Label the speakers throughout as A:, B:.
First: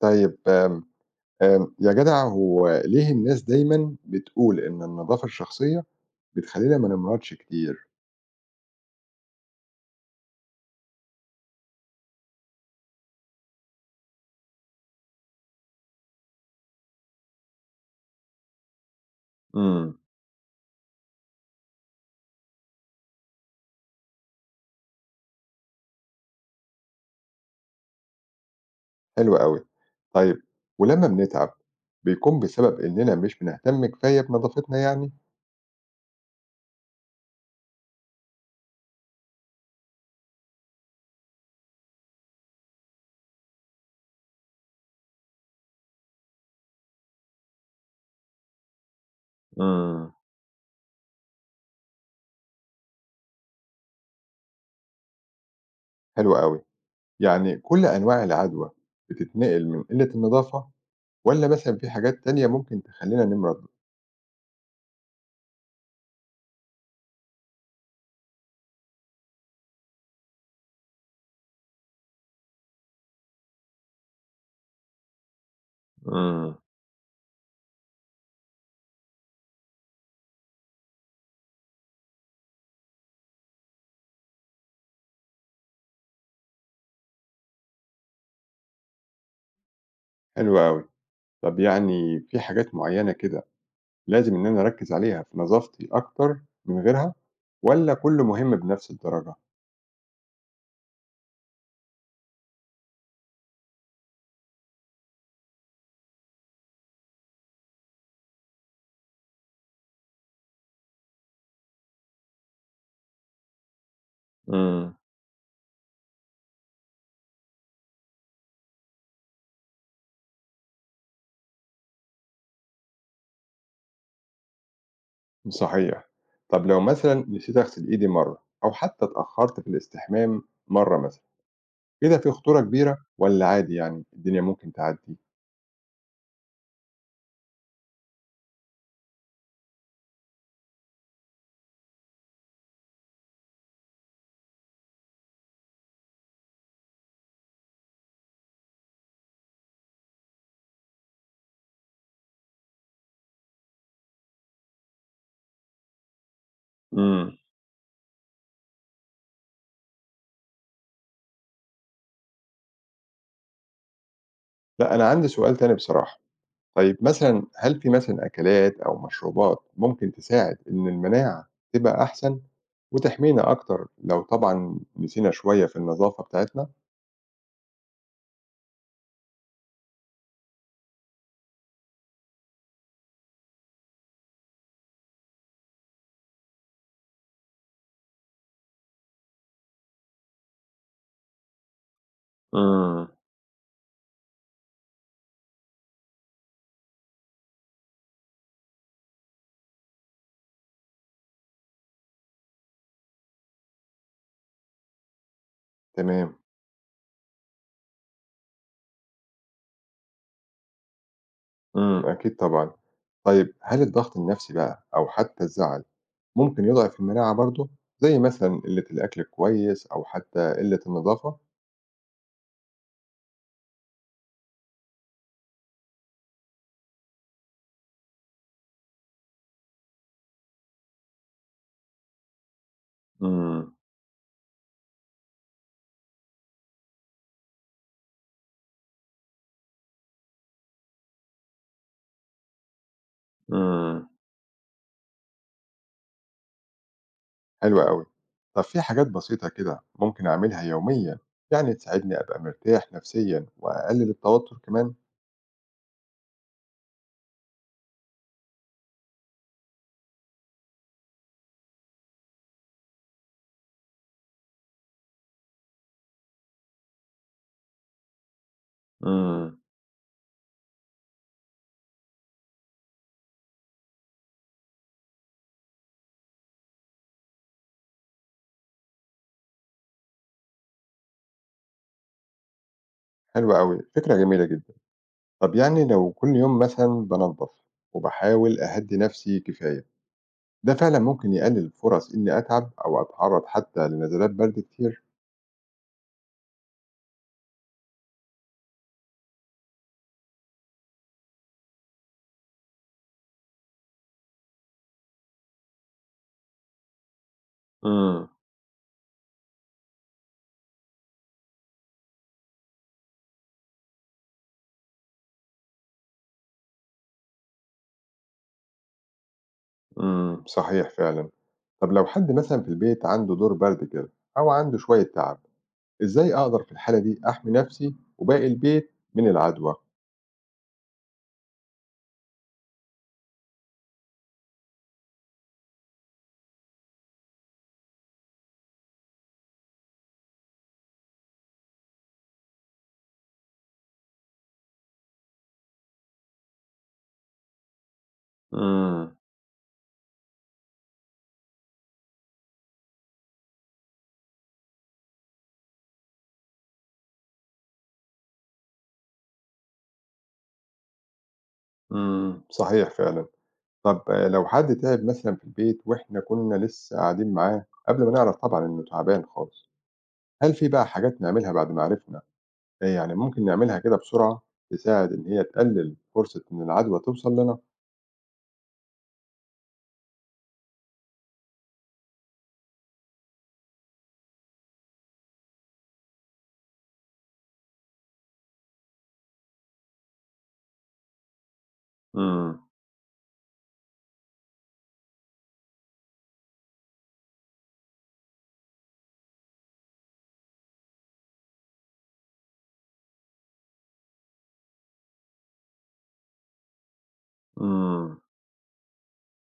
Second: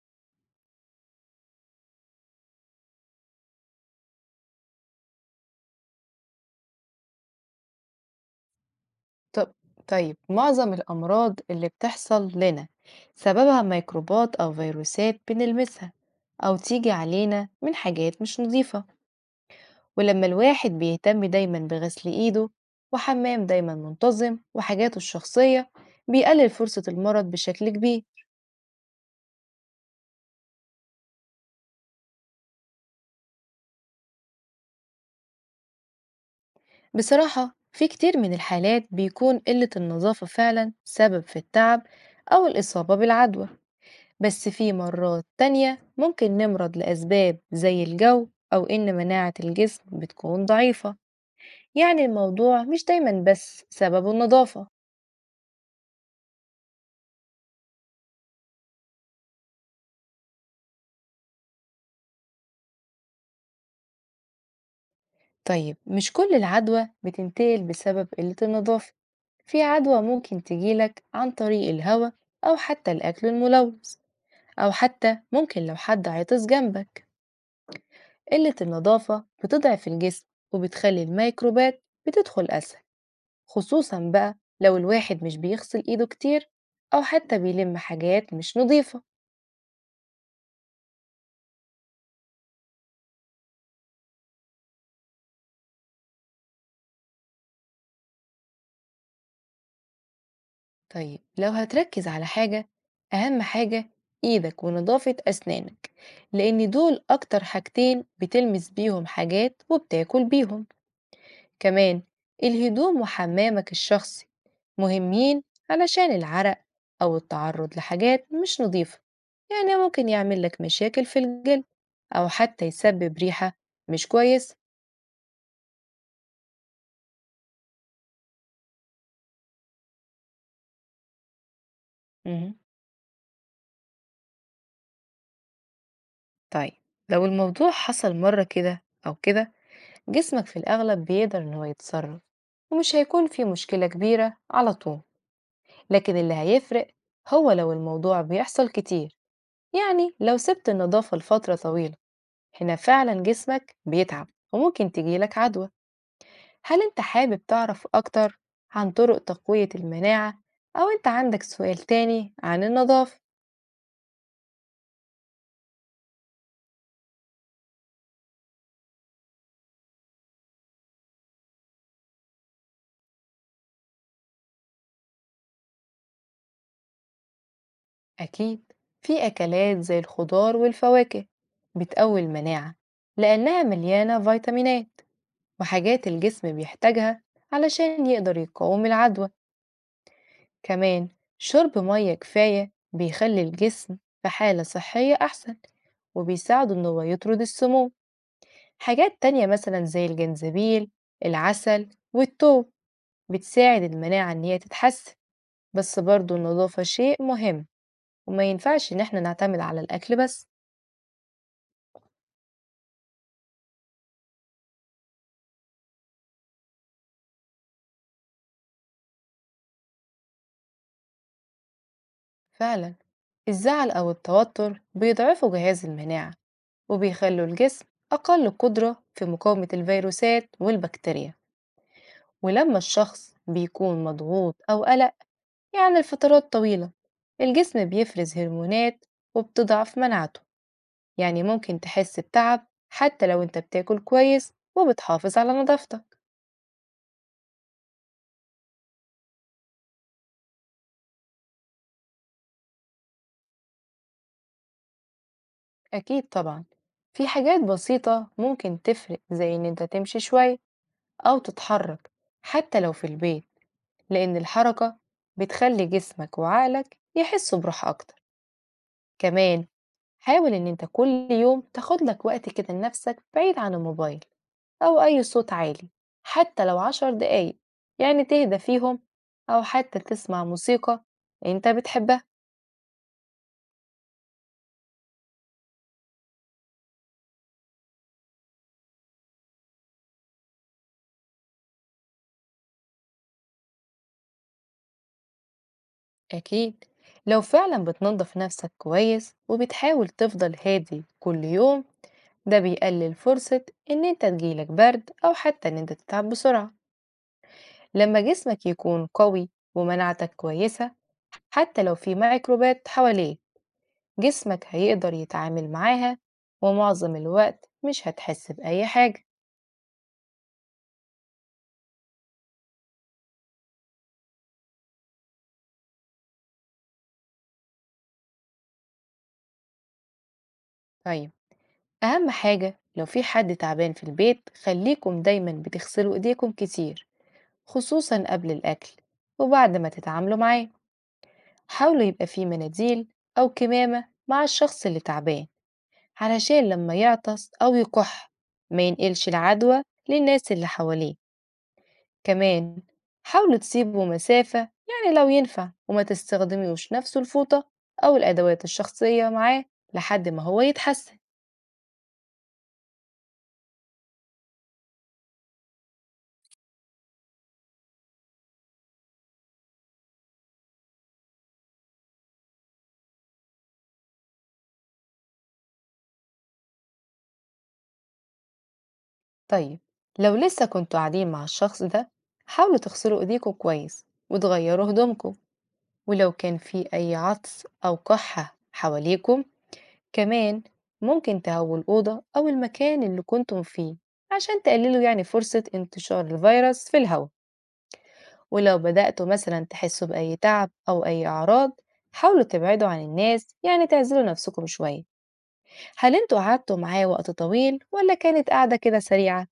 A: طيب آمم، آمم، يا جدع هو ليه الناس دايمًا بتقول إن النضافة الشخصية بتخلّينا ما نمرضش كتير؟
B: طب طيب معظم الأمراض اللي بتحصل لنا سببها ميكروبات أو فيروسات بنلمسها أو تيجي علينا من حاجات مش نظيفة.
A: إمم،
B: ولما الواحد بيهتم دايما بغسل إيده وحمام دايما منتظم وحاجاته الشخصية بيقلل فرصة المرض بشكل كبير.
A: حلو أوي. طيب ولمّا بنتعب بيكون بسبب إننا مش بنهتم كفاية بنضافتنا يعني؟
B: بصراحة في كتير من الحالات بيكون قلة النظافة فعلا سبب في التعب أو الإصابة بالعدوى، بس في مرات تانية ممكن نمرض لأسباب زي الجو أو إن مناعة الجسم
A: إمم،
B: بتكون ضعيفة. يعني الموضوع مش دايما بس سبب النظافة.
A: حلو أوي. يعني كل أنواع العدوى بتتنقل من قلة النضافة والّا مثلًا في حاجات تانية ممكن تخلّينا نمرض؟
B: طيب مش كل العدوى بتنتقل بسبب قلة النظافة، في عدوى ممكن تجيلك عن طريق الهواء أو حتى الأكل الملوث أو حتى ممكن لو حد عطس
A: إمم،
B: جنبك. قلة النظافة بتضعف الجسم وبتخلي الميكروبات بتدخل أسهل، خصوصا بقى لو الواحد مش بيغسل إيده كتير أو حتى بيلم حاجات مش نظيفة.
A: حلو أوي. طب يعني في حاجات معيّنة كده لازم إن أنا أركّز عليها في نظافتي أكتر من غيرها والّا كُلّه مهم بنفس الدرجة؟
B: طيب لو هتركز على حاجة، أهم حاجة إيدك ونظافة أسنانك، لأن دول أكتر حاجتين بتلمس بيهم حاجات وبتاكل بيهم. كمان الهدوم وحمامك الشخصي
A: إمم.
B: مهمين علشان العرق أو التعرض لحاجات مش نظيفة، يعني ممكن يعمل لك مشاكل في الجلد أو حتى يسبب ريحة مش كويسة.
A: صحيح. طب لو مثلًا نسيت أغسل إيدي مرّة أو حتى اتأخّرت في الاستحمام مرّة مثلًا، كده في
B: مهم.
A: خطورة كبيرة والّا عادي يعني الدنيا ممكن تعدّي؟
B: طيب لو الموضوع حصل مرة كده أو كده جسمك في الأغلب بيقدر إن هو يتصرف، ومش هيكون في مشكلة كبيرة على طول. لكن اللي هيفرق هو لو الموضوع بيحصل كتير، يعني لو سبت النظافة لفترة طويلة، هنا فعلا جسمك بيتعب وممكن تجيلك عدوى. هل أنت
A: إمم.
B: حابب تعرف أكتر عن طرق تقوية المناعة أو أنت عندك سؤال تاني عن النظافة؟
A: لأ، أنا عندي سؤال تاني بصراحة، طيب مثلًا هل في مثلًا أكلات أو مشروبات ممكن تساعد إن المناعة تبقى أحسن وتحمينا أكتر لو طبعًا نسينا شوية في النظافة بتاعتنا؟
B: أكيد، في أكلات زي الخضار والفواكه بتقوي المناعة لأنها مليانة فيتامينات وحاجات الجسم بيحتاجها علشان يقدر يقاوم العدوى. كمان شرب مية كفاية
A: إمم.
B: بيخلي الجسم في حالة صحية أحسن وبيساعده إن هو يطرد السموم. حاجات تانية مثلا زي الجنزبيل العسل والتوم بتساعد المناعة إن هي تتحسن، بس برضه
A: تمام.
B: النظافة شيء مهم وما ينفعش إن احنا نعتمد على الأكل بس.
A: إمم، أكيد طبعًا. طيب هل الضغط النفسي بقى أو حتى الزعل ممكن يضعف المناعة برضه؟ زي مثلًا قلة الأكل الكويس أو حتى قلة النضافة؟
B: فعلا الزعل أو التوتر بيضعفوا جهاز المناعة وبيخلوا الجسم أقل قدرة في مقاومة الفيروسات والبكتيريا، ولما الشخص
A: إمم،
B: بيكون مضغوط أو قلق يعني لفترات طويلة الجسم بيفرز هرمونات وبتضعف مناعته. يعني ممكن تحس بتعب حتى لو انت بتاكل
A: إمم،
B: كويس وبتحافظ على نظافتك.
A: حلو أوي. طب في حاجات بسيطة كده ممكن أعملها يوميًا يعني تساعدني أبقى مرتاح نفسيًا وأقلل التوتر كمان؟
B: أكيد طبعا، في حاجات بسيطة ممكن تفرق زي إن انت تمشي شوي أو تتحرك حتى لو في البيت، لأن الحركة بتخلي جسمك وعقلك يحسوا براحة أكتر.
A: إمم،
B: كمان حاول إن أنت كل يوم تاخد لك وقت كده لنفسك بعيد عن الموبايل أو أي صوت عالي، حتى لو 10 دقايق يعني تهدى فيهم، أو حتى تسمع موسيقى أنت بتحبها.
A: حلو أوي، فكرة جميلة جدًا. طب يعني لو كل يوم مثلًا بانضف وباحاول أهدّي نفسي كفاية ده فعلًا ممكن يقلل فرص إني أتعب أو أتعرض حتى لنزلات برد كتير.
B: أكيد، لو فعلا بتنظف نفسك كويس وبتحاول تفضل هادي كل يوم، ده بيقلل فرصة إن أنت تجيلك برد أو حتى إن أنت تتعب بسرعة. لما
A: إمم،
B: جسمك يكون قوي ومناعتك كويسة، حتى لو في ميكروبات حواليه جسمك هيقدر يتعامل معاها، ومعظم الوقت مش هتحس بأي حاجة.
A: إمم، صحيح فعلًا. طب لو حد مثلًا في البيت عنده دور برد كده أو عنده شوية تعب، إزاي أقدر في الحالة دي أحمي نفسي وباقي البيت من العدوى؟
B: طيب أهم حاجة لو في حد تعبان في البيت، خليكم دايما بتغسلوا إيديكم كتير، خصوصا قبل الأكل وبعد ما تتعاملوا معاه. حاولوا يبقى في مناديل أو كمامة مع الشخص اللي تعبان علشان لما يعطس أو يكح ما
A: إمم،
B: ينقلش العدوى للناس اللي حواليه. كمان حاولوا تسيبوا مسافة يعني لو ينفع، وما تستخدميوش نفس الفوطة أو الأدوات الشخصية معاه لحد ما هو يتحسن.
A: إمم، صحيح فعلًا. طب آه، لو حد تعب مثلًا في البيت وإحنا كنا لسه قاعدين معاه قبل ما نعرف طبعًا إنه تعبان خالص، هل في بقى حاجات نعملها بعد ما عرفنا يعني ممكن نعملها كده بسرعة تساعد إن هي تقلل فرصة إن العدوى توصل لنا؟
B: طيب لو لسه كنتوا قاعدين مع الشخص ده، حاولوا تغسلوا إيديكم كويس وتغيروا هدومكم، ولو كان في أي عطس أو كحة حواليكم. كمان ممكن تهووا الأوضة أو
A: إمم،
B: المكان اللي كنتم فيه، عشان تقللوا يعني فرصة انتشار الفيروس في الهواء. ولو بدأتوا مثلا تحسوا بأي تعب أو أي أعراض، حاولوا تبعدوا عن الناس يعني تعزلوا نفسكم شوية. هل انتوا قعدتوا معاه وقت طويل ولا
A: إمم،
B: كانت قاعدة كده سريعة؟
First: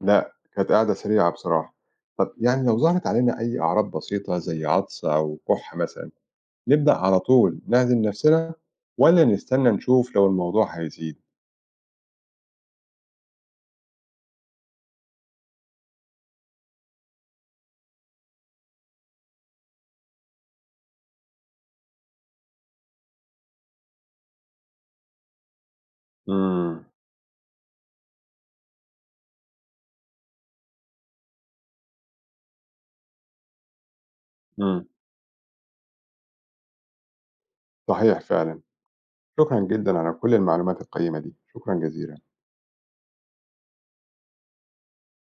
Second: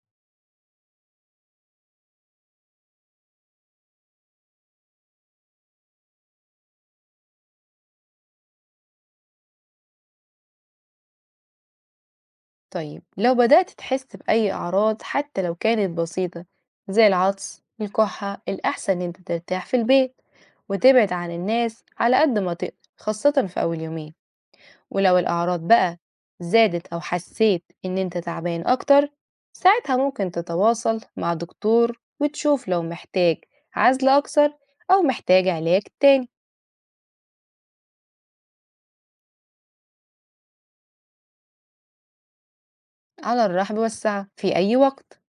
A: لأ، كانت قعدة سريعة بصراحة. طب يعني لو ظهرت علينا أي أعراض بسيطة زي عطس أو كُحّ مثلًا، نبدأ على طول نعزل نفسنا والّا نستنى نشوف لو الموضوع هيزيد؟
B: طيب لو بدأت تحس بأي أعراض حتى لو كانت بسيطة زي العطس الكحة، الأحسن إن انت ترتاح في البيت وتبعد عن الناس على قد ما تقدر، خاصة في أول يومين. ولو الأعراض بقى
A: إمم،
B: زادت أو حسيت إن أنت تعبان أكتر، ساعتها ممكن تتواصل مع دكتور وتشوف لو محتاج عزل أكتر
A: إمم،
B: أو محتاج علاج تاني.
A: صحيح فعلًا. شكرًا جدًا على كل المعلومات القيّمة دي، شكرًا جزيلًا.
B: على الرحب والسعة في أي وقت.